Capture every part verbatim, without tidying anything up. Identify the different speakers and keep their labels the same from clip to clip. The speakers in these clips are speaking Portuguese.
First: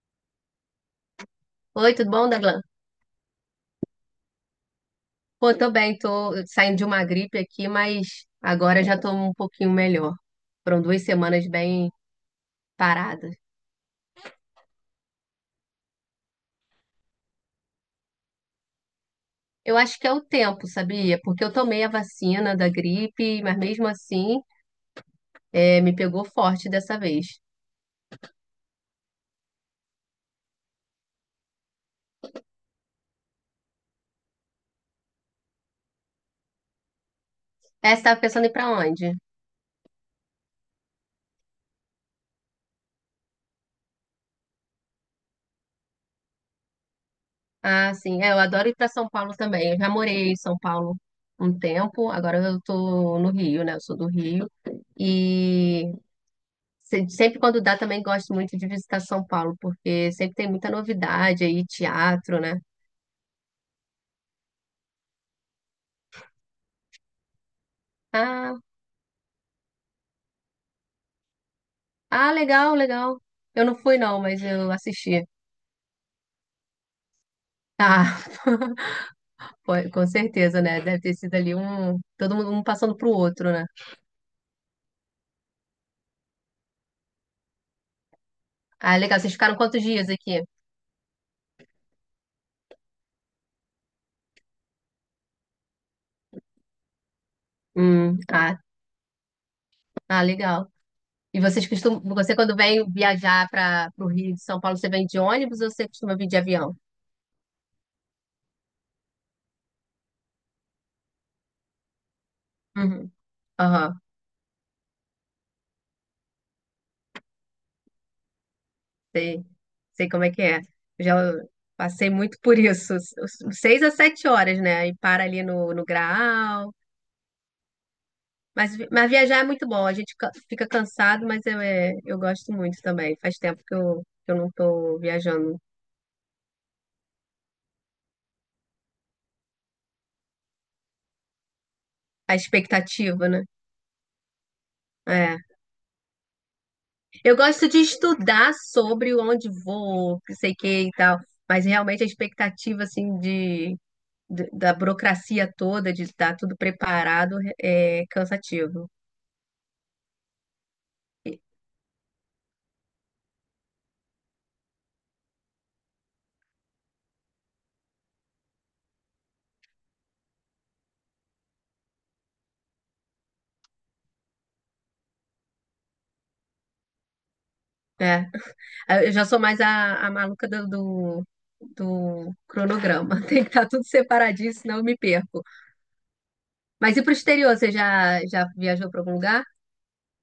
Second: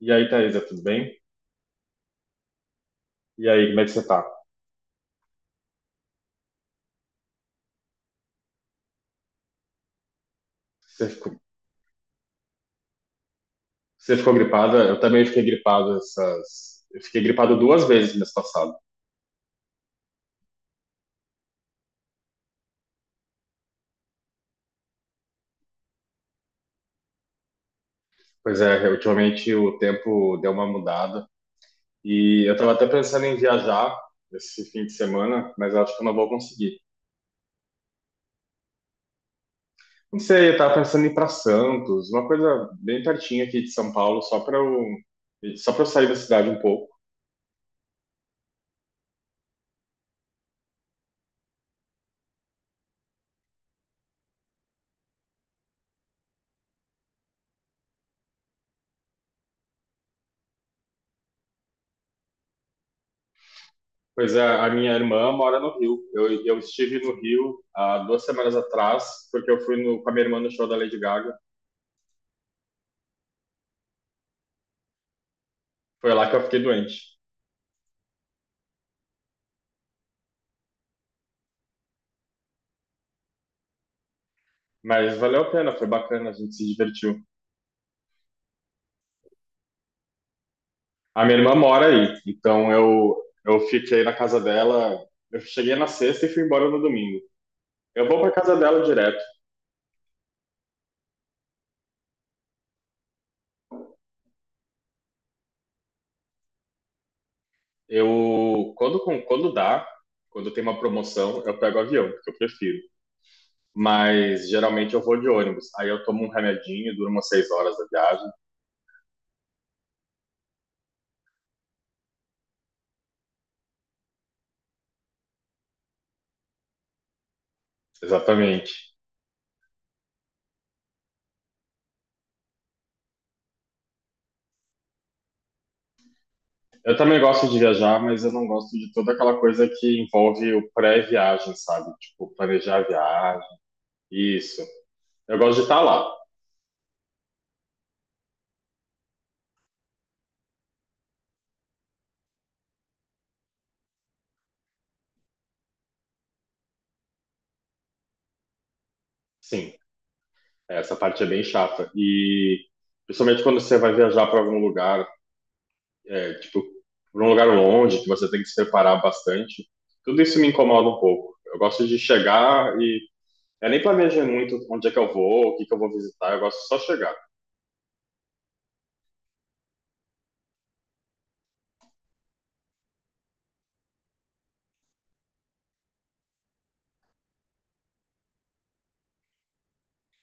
Speaker 1: E aí, Thaisa, tudo bem?
Speaker 2: Oi, tudo bom, Daglan?
Speaker 1: E aí, como é que você tá?
Speaker 2: Pô, tô bem, tô saindo de uma gripe aqui, mas agora já tô um pouquinho melhor. Foram duas
Speaker 1: Você ficou,
Speaker 2: semanas bem paradas.
Speaker 1: você ficou gripada? Eu também fiquei gripado essas. Eu fiquei gripado duas vezes mês passado.
Speaker 2: Eu acho que é o tempo, sabia? Porque eu tomei a vacina da gripe, mas mesmo assim, é, me pegou forte dessa vez.
Speaker 1: Pois é, ultimamente o tempo deu uma mudada. E eu tava até pensando em viajar esse fim de semana, mas eu acho que eu não vou conseguir.
Speaker 2: É, você tava pensando em ir pra onde?
Speaker 1: Não sei, eu tava pensando em ir pra Santos, uma coisa bem pertinho aqui de São Paulo, só pra eu, só pra eu sair da cidade um pouco.
Speaker 2: Ah, sim, é, eu adoro ir pra São Paulo também. Eu já morei em São Paulo um tempo, agora eu tô no Rio, né? Eu sou do Rio. E Se- Sempre quando dá, também gosto muito de visitar São Paulo, porque sempre tem muita novidade aí, teatro, né?
Speaker 1: Pois é, a minha irmã mora no Rio. Eu, eu estive no Rio há duas semanas
Speaker 2: Ah,
Speaker 1: atrás, porque eu fui no, com a minha irmã no show da Lady Gaga.
Speaker 2: ah, legal, legal. Eu não fui, não, mas eu assisti.
Speaker 1: Foi lá que eu fiquei doente.
Speaker 2: Ah, foi- com certeza, né? Deve ter sido ali um. Todo mundo um passando pro outro, né?
Speaker 1: Mas valeu a pena, foi bacana, a gente se divertiu.
Speaker 2: Ah, legal. Vocês ficaram quantos dias aqui?
Speaker 1: A minha irmã mora aí, então eu, eu fiquei na casa dela. Eu cheguei na sexta e fui embora no domingo. Eu
Speaker 2: Hum,
Speaker 1: vou para casa
Speaker 2: ah,
Speaker 1: dela direto.
Speaker 2: ah, legal. E vocês costumam. Você, quando vem viajar para o Rio de São Paulo, você vem de ônibus ou você costuma vir de avião?
Speaker 1: Eu, quando, com- quando dá, quando tem uma promoção, eu pego avião, porque eu prefiro.
Speaker 2: Uhum. Aham.
Speaker 1: Mas geralmente eu vou de ônibus. Aí eu tomo um remedinho, dura umas seis horas da viagem.
Speaker 2: Sei, sei como é que é. Já passei muito por isso. S- s- Seis a sete horas, né? E para ali no, no Graal.
Speaker 1: Exatamente.
Speaker 2: Mas, vi- mas viajar é muito bom. A gente ca- fica cansado, mas eu, é, eu gosto muito também. Faz tempo que eu, que eu não tô viajando.
Speaker 1: Eu também gosto de viajar, mas eu não gosto de toda aquela coisa que envolve o pré-viagem, sabe? Tipo,
Speaker 2: A
Speaker 1: planejar a
Speaker 2: expectativa, né?
Speaker 1: viagem, isso. Eu
Speaker 2: É.
Speaker 1: gosto de estar lá,
Speaker 2: Eu gosto de estudar sobre onde vou, que sei que e tal. Mas realmente a expectativa, assim, de, de- da burocracia toda, de estar tudo preparado, é é cansativo.
Speaker 1: sim. Essa parte é bem chata. E principalmente quando você vai viajar para algum lugar, é, tipo, para um lugar longe, que você tem que se preparar bastante, tudo isso me incomoda um pouco. Eu gosto de chegar e eu nem planejo muito onde é que eu vou, o que que eu vou visitar, eu gosto só de chegar.
Speaker 2: Né? Ah, eu já sou mais a, a maluca do, do, do cronograma. Tem que estar tudo separadinho, senão eu me perco. Mas e para o exterior? Você já, já viajou para algum lugar?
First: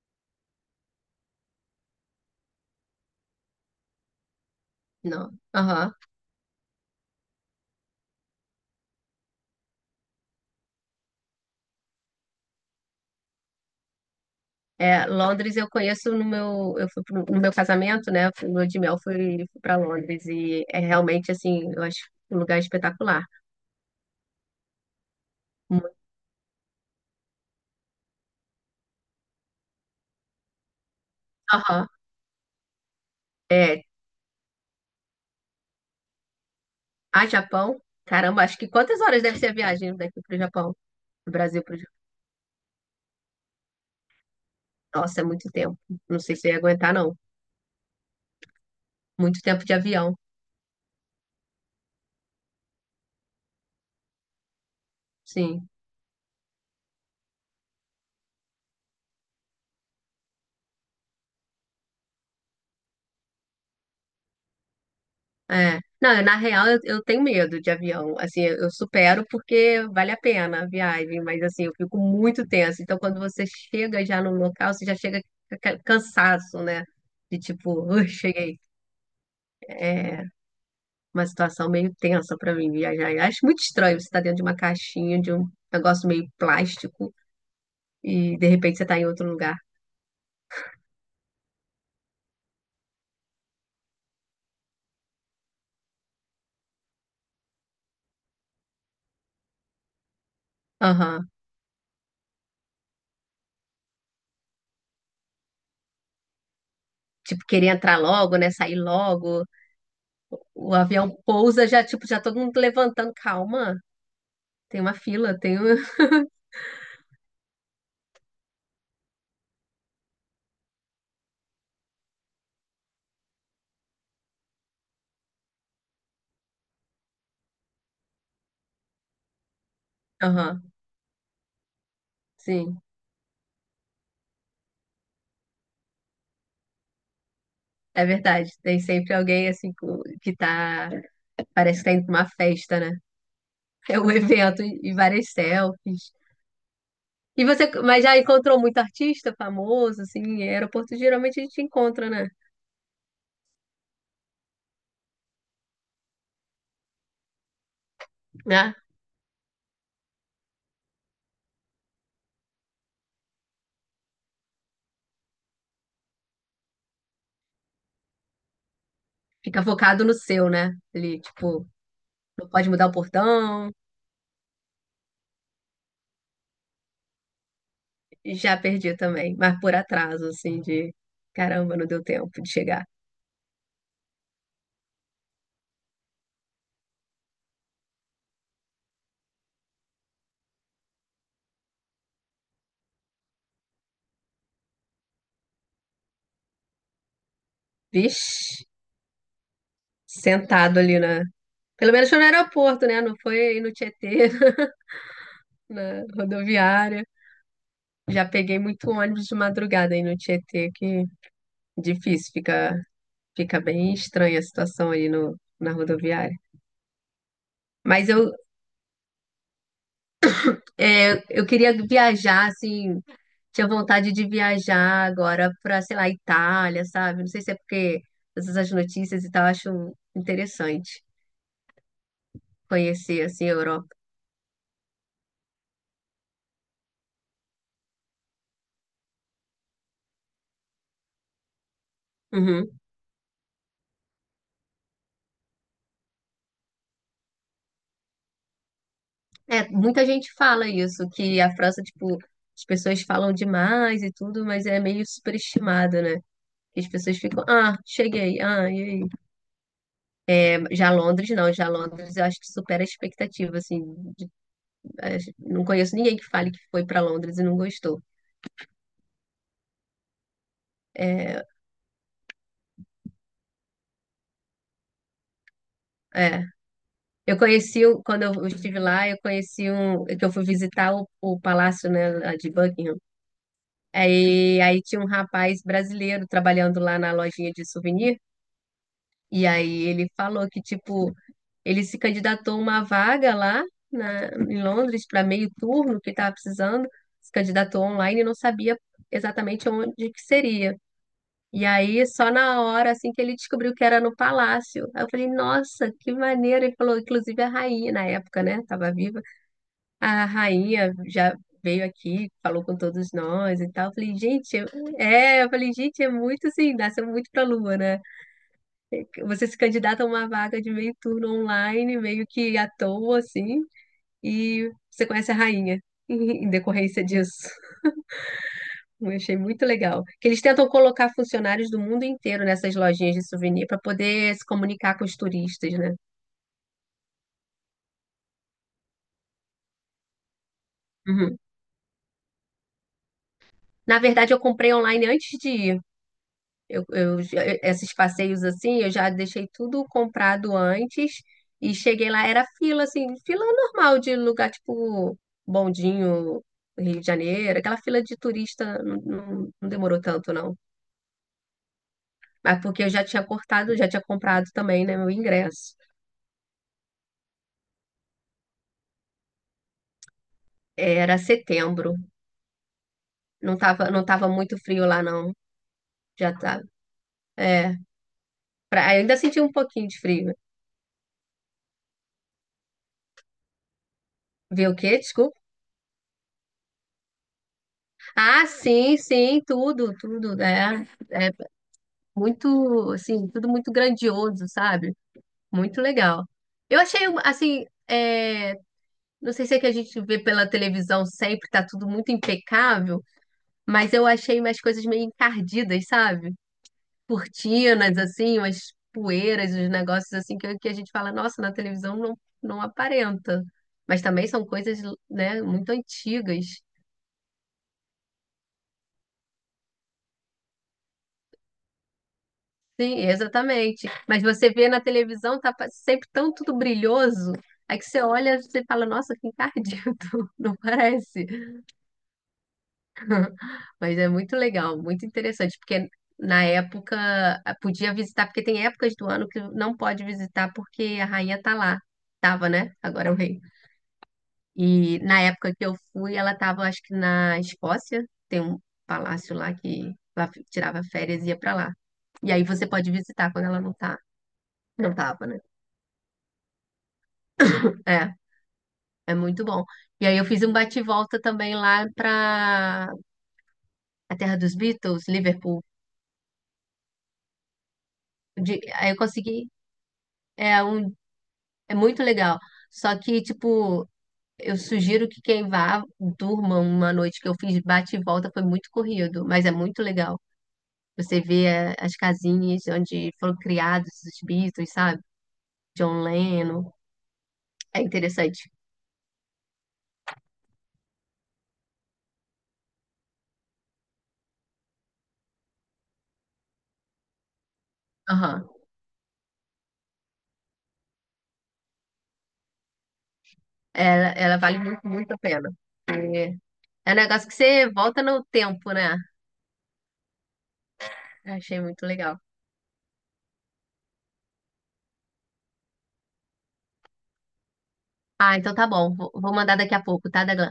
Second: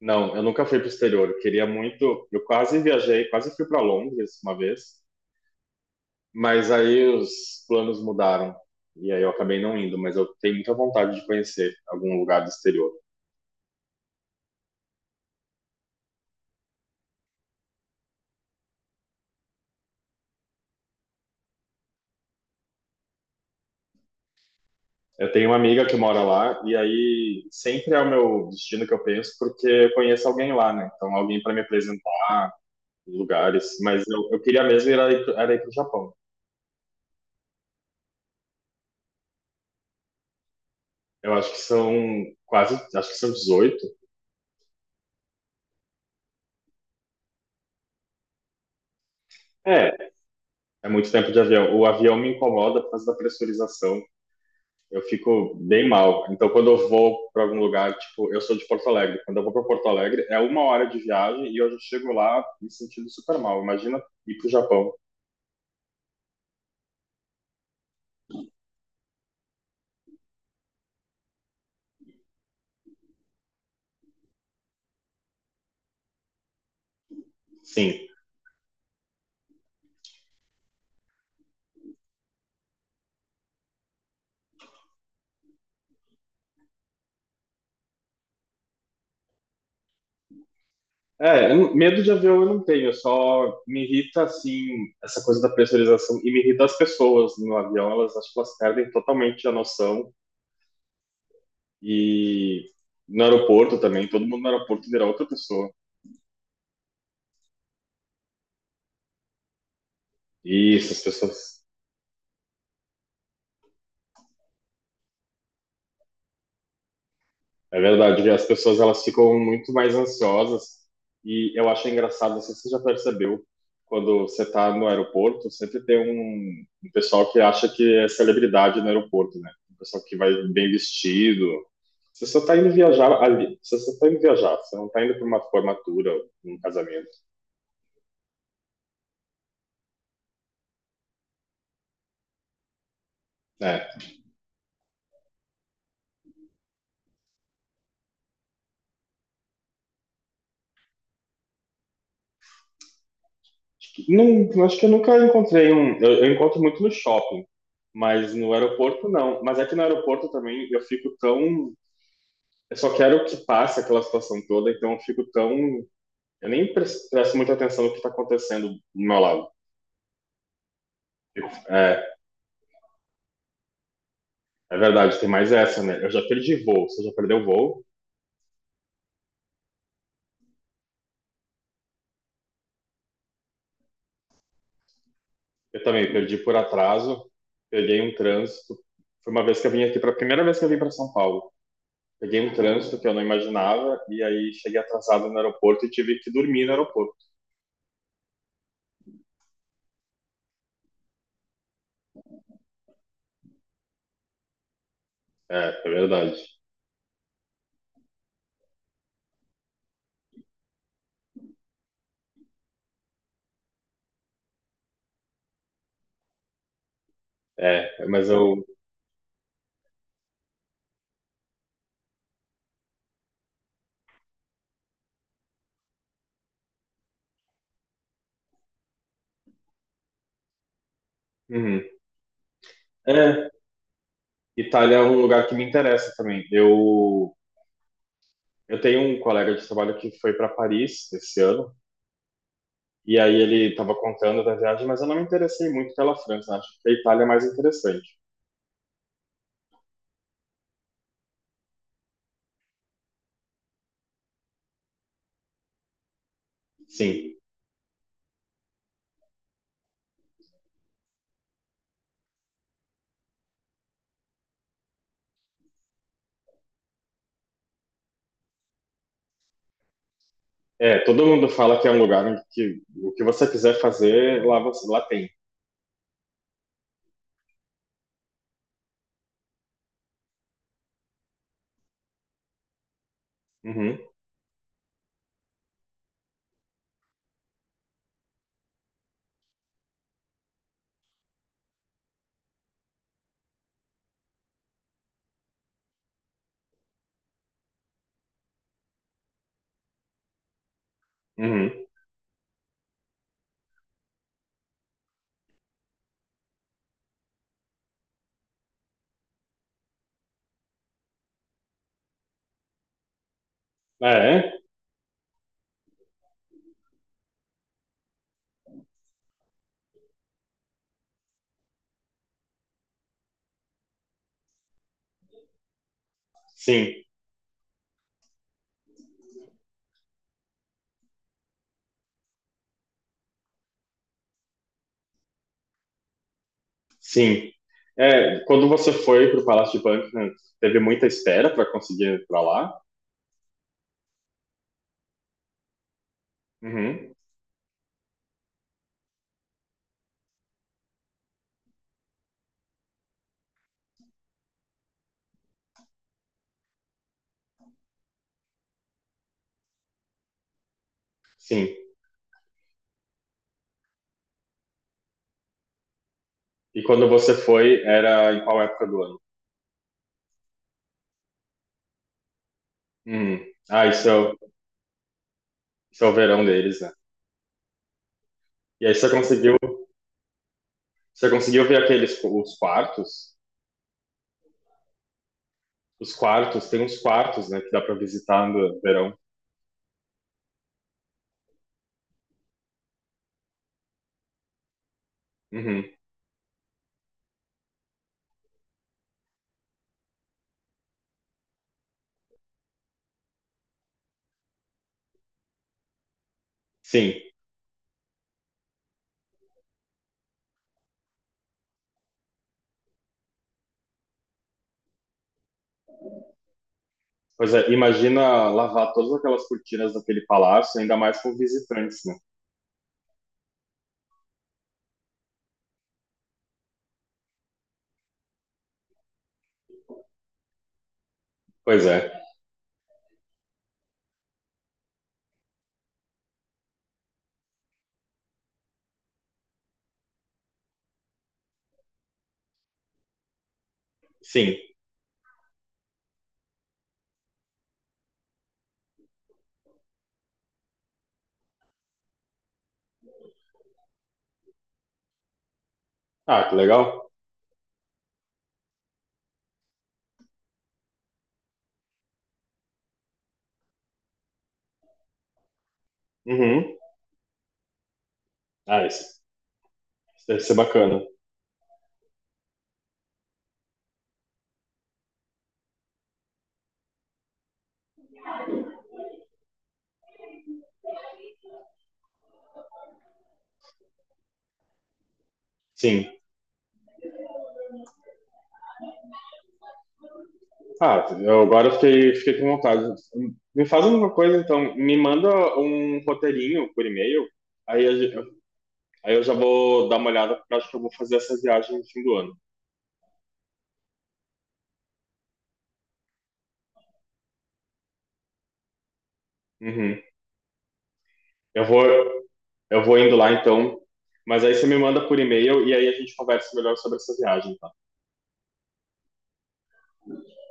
Speaker 1: Não, eu nunca fui para o exterior. Eu queria muito. Eu quase viajei, quase fui para Londres uma vez,
Speaker 2: Não. Aham.
Speaker 1: mas aí os planos mudaram e aí eu acabei não indo. Mas eu tenho muita vontade de conhecer algum lugar do exterior.
Speaker 2: É, Londres eu conheço no meu, eu fui pro- no meu casamento, né? Fui- No meu de mel fui, fui para Londres e é realmente assim, eu acho um lugar espetacular.
Speaker 1: Eu tenho uma amiga
Speaker 2: Muito.
Speaker 1: que mora lá e aí sempre é o meu destino que eu penso porque eu conheço alguém lá, né? Então alguém para me
Speaker 2: Aham.
Speaker 1: apresentar lugares.
Speaker 2: É,
Speaker 1: Mas eu, eu queria mesmo ir aí, era ir para o Japão.
Speaker 2: a Japão. Caramba, acho que quantas horas deve ser a viagem daqui para o Japão? Do
Speaker 1: Eu acho que
Speaker 2: Brasil para o
Speaker 1: são
Speaker 2: Japão.
Speaker 1: quase, acho que são dezoito.
Speaker 2: Nossa, é muito tempo. Não sei se eu ia aguentar, não. Muito tempo de
Speaker 1: É,
Speaker 2: avião.
Speaker 1: é muito tempo de avião. O avião me incomoda por causa da pressurização. Eu fico
Speaker 2: Sim.
Speaker 1: bem mal. Então, quando eu vou para algum lugar, tipo, eu sou de Porto Alegre. Quando eu vou para Porto Alegre, é uma hora de viagem e eu já chego lá me sentindo super mal. Imagina ir para o Japão.
Speaker 2: É. Não, eu, na real, eu, eu tenho medo de avião. Assim, eu, eu supero porque vale a pena a viagem, mas assim, eu fico muito tensa. Então, quando você chega já no local, você já chega com aquele cansaço, né? De tipo,
Speaker 1: Sim.
Speaker 2: "Ui, cheguei." É uma situação meio tensa pra mim viajar. Eu acho muito estranho você estar dentro de uma caixinha, de um negócio meio plástico, e de repente você tá em outro lugar.
Speaker 1: É, eu não- medo de avião eu não tenho, só me irrita, assim, essa coisa da pressurização e me irrita as pessoas no avião. Elas, acho que elas perdem totalmente a noção.
Speaker 2: Aham.
Speaker 1: E no aeroporto também, todo mundo no aeroporto vira outra pessoa.
Speaker 2: Tipo, querer entrar logo, né? Sair logo. O
Speaker 1: E essas
Speaker 2: avião
Speaker 1: pessoas.
Speaker 2: pousa, já, tipo, já todo mundo levantando. Calma, tem uma fila, tem um.
Speaker 1: É verdade, e as pessoas elas ficam muito mais ansiosas e eu acho engraçado, não sei se você já percebeu, quando você está no aeroporto, sempre tem um, um pessoal que acha que é celebridade no aeroporto, né? Um pessoal que vai
Speaker 2: Aham,
Speaker 1: bem vestido. Você só está indo
Speaker 2: sim,
Speaker 1: viajar ali, você só está indo viajar, você não está indo para uma formatura, um casamento,
Speaker 2: é verdade. Tem sempre alguém assim com- que tá, parece que tá indo pra uma festa, né?
Speaker 1: né?
Speaker 2: É um evento e e várias selfies. E você, mas já encontrou muito artista famoso, assim, em aeroporto geralmente a gente encontra, né?
Speaker 1: Acho que, não, acho que eu nunca encontrei um, eu, eu encontro muito no shopping, mas no
Speaker 2: Né?
Speaker 1: aeroporto não. Mas é que no aeroporto também eu fico tão. Eu só quero que passe aquela situação toda, então eu fico tão. Eu nem pres- presto muita atenção no que está acontecendo do meu lado.
Speaker 2: Fica focado no seu, né? Ali, tipo,
Speaker 1: É,
Speaker 2: não pode mudar o portão.
Speaker 1: é verdade, tem mais essa, né? Eu já perdi voo, você já perdeu voo?
Speaker 2: Já perdi também, mas por atraso, assim, de caramba, não deu tempo de chegar.
Speaker 1: Eu também perdi por atraso, peguei um trânsito. Foi uma vez que eu vim aqui, para a primeira vez que eu vim para São Paulo. Peguei um trânsito que eu não imaginava, e aí cheguei atrasado no aeroporto e tive que dormir no aeroporto.
Speaker 2: Vixe, sentado ali na. Pelo menos foi no aeroporto, né? Não foi no Tietê,
Speaker 1: É, é
Speaker 2: na
Speaker 1: verdade.
Speaker 2: rodoviária. Já peguei muito ônibus de madrugada aí no Tietê, que difícil, fica, fica bem estranha a situação aí no, na rodoviária.
Speaker 1: É,
Speaker 2: Mas
Speaker 1: mas
Speaker 2: eu,
Speaker 1: eu.
Speaker 2: é, eu queria viajar, assim, tinha vontade de viajar agora para, sei lá, Itália, sabe? Não sei se é porque essas notícias e tal, eu acho interessante
Speaker 1: Uhum.
Speaker 2: conhecer, assim,
Speaker 1: É,
Speaker 2: a Europa.
Speaker 1: Itália é um lugar que me interessa também. Eu Eu tenho um colega de trabalho que foi para Paris esse ano,
Speaker 2: Uhum.
Speaker 1: e aí ele estava contando da viagem, mas eu não me interessei muito pela França, né? Acho que a Itália é mais interessante.
Speaker 2: É, muita gente fala isso, que a França, tipo, as pessoas falam demais e tudo, mas é meio superestimada, né? As pessoas
Speaker 1: Sim,
Speaker 2: ficam, ah, cheguei, ah, e aí? É, já Londres, não, já Londres eu acho que supera a expectativa, assim. de- acho- não conheço ninguém que fale que foi para Londres e não gostou.
Speaker 1: é, todo
Speaker 2: É,
Speaker 1: mundo fala que é um lugar em que o que você quiser fazer, lá, você, lá tem.
Speaker 2: é. Eu conheci, o- quando eu estive lá, eu conheci um, que eu fui visitar o, o palácio, né, lá de Buckingham.
Speaker 1: Uhum,
Speaker 2: Aí, aí tinha um rapaz brasileiro trabalhando lá na lojinha de souvenir, e aí ele falou que, tipo, ele se candidatou a uma vaga lá na, em Londres para meio turno que estava precisando. Se candidatou online e não sabia exatamente onde que seria. E
Speaker 1: uhum.
Speaker 2: aí, só na hora, assim, que ele descobriu que era no palácio. Aí eu falei, nossa, que maneiro. Ele falou, inclusive a rainha, na época, né? Tava viva. A rainha já veio aqui, falou com todos nós e tal. Eu falei,
Speaker 1: É,
Speaker 2: gente, é... é, eu falei, gente, é muito assim, nasceu muito pra lua, né? Você se candidata a uma vaga de meio turno online, meio que à toa, assim, e você conhece a rainha em
Speaker 1: sim,
Speaker 2: decorrência disso. Eu achei muito legal. Que eles tentam colocar funcionários do mundo inteiro nessas lojinhas de souvenir para poder se comunicar com os turistas, né?
Speaker 1: sim. É, quando você foi para o Palácio de Buckingham, teve muita
Speaker 2: Uhum.
Speaker 1: espera para conseguir ir para lá?
Speaker 2: Na verdade, eu comprei online antes de ir. Eu,
Speaker 1: Uhum,
Speaker 2: eu já- esses passeios assim, eu já deixei tudo comprado antes e cheguei lá, era fila, assim, fila normal de lugar tipo Bondinho, Rio de Janeiro, aquela fila de turista não, não- não demorou tanto, não.
Speaker 1: sim.
Speaker 2: Mas porque eu já tinha cortado, já tinha comprado também, né, meu ingresso.
Speaker 1: E quando você foi, era em qual época do ano?
Speaker 2: Era setembro,
Speaker 1: Uhum.
Speaker 2: não
Speaker 1: Ah,
Speaker 2: tava, não
Speaker 1: isso é,
Speaker 2: tava
Speaker 1: o,
Speaker 2: muito frio lá, não.
Speaker 1: isso é o
Speaker 2: Já
Speaker 1: verão
Speaker 2: tava.
Speaker 1: deles, né?
Speaker 2: É,
Speaker 1: E
Speaker 2: pra-
Speaker 1: aí você
Speaker 2: ainda senti um
Speaker 1: conseguiu,
Speaker 2: pouquinho de frio.
Speaker 1: você conseguiu ver aqueles os quartos?
Speaker 2: Ver o quê? Desculpa.
Speaker 1: Os quartos, tem uns quartos, né, que dá para
Speaker 2: Ah,
Speaker 1: visitar no
Speaker 2: sim,
Speaker 1: verão.
Speaker 2: sim, tudo, tudo, né? É. Muito, assim, tudo muito grandioso, sabe? Muito
Speaker 1: Uhum.
Speaker 2: legal. Eu achei, um- assim, é, não sei se é que a gente vê pela televisão sempre, tá tudo muito impecável, mas eu achei umas coisas meio encardidas, sabe?
Speaker 1: Sim.
Speaker 2: Cortinas, assim, umas poeiras, uns negócios assim que, que a gente fala, nossa, na televisão não, não aparenta. Mas também são coisas, né, muito antigas.
Speaker 1: Pois é, imagina lavar todas aquelas cortinas daquele palácio, ainda mais com visitantes, né?
Speaker 2: Sim, exatamente. Mas você vê na televisão, tá pa- sempre tão tudo brilhoso. Aí que você olha, você fala, nossa, que encardido, não parece.
Speaker 1: Pois é.
Speaker 2: Mas é muito legal, muito interessante, porque na época ah, podia visitar, porque tem épocas do ano que não pode visitar porque a rainha tá lá. Tava, né? Agora é o rei.
Speaker 1: Sim.
Speaker 2: E na época que eu fui, ela tava, acho que na Escócia, tem um palácio lá que ela fi- tirava férias e ia pra lá. E aí você pode visitar quando ela não tá, não tava, né?
Speaker 1: Ah, que legal.
Speaker 2: É. É muito bom. E aí eu fiz um bate-volta também lá para a terra dos Beatles, Liverpool.
Speaker 1: Uhum.
Speaker 2: De-
Speaker 1: Ah,
Speaker 2: aí eu
Speaker 1: isso,
Speaker 2: consegui.
Speaker 1: isso deve ser
Speaker 2: É, um,
Speaker 1: bacana.
Speaker 2: é muito legal. Só que, tipo, eu sugiro que quem vá durma uma noite que eu fiz bate-volta, foi muito corrido, mas é muito legal. Você vê é, as casinhas onde foram criados os Beatles, sabe? John
Speaker 1: Sim.
Speaker 2: Lennon. É interessante.
Speaker 1: Ah, eu agora fiquei, fiquei com vontade. Me faz uma coisa, então. Me manda um roteirinho por e-mail. Aí, a gen-
Speaker 2: Aham.
Speaker 1: aí eu já vou dar uma olhada, porque eu acho que eu vou fazer essa viagem no fim do ano.
Speaker 2: Ela, ela vale muito, muito a pena. É, é um negócio que você volta no tempo, né?
Speaker 1: Uhum.
Speaker 2: Achei
Speaker 1: Eu vou,
Speaker 2: muito legal.
Speaker 1: eu vou indo lá então, mas aí você me manda por e-mail e aí a gente conversa melhor sobre essa viagem, tá?
Speaker 2: Ah, então tá bom. Vou vou mandar daqui a pouco, tá, Daglan?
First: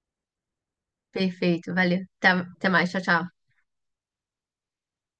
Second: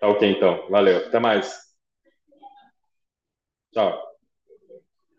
Speaker 1: Tá ok então. Valeu. Até mais.
Speaker 2: Perfeito, valeu. Até até mais, tchau, tchau.
Speaker 1: Tchau.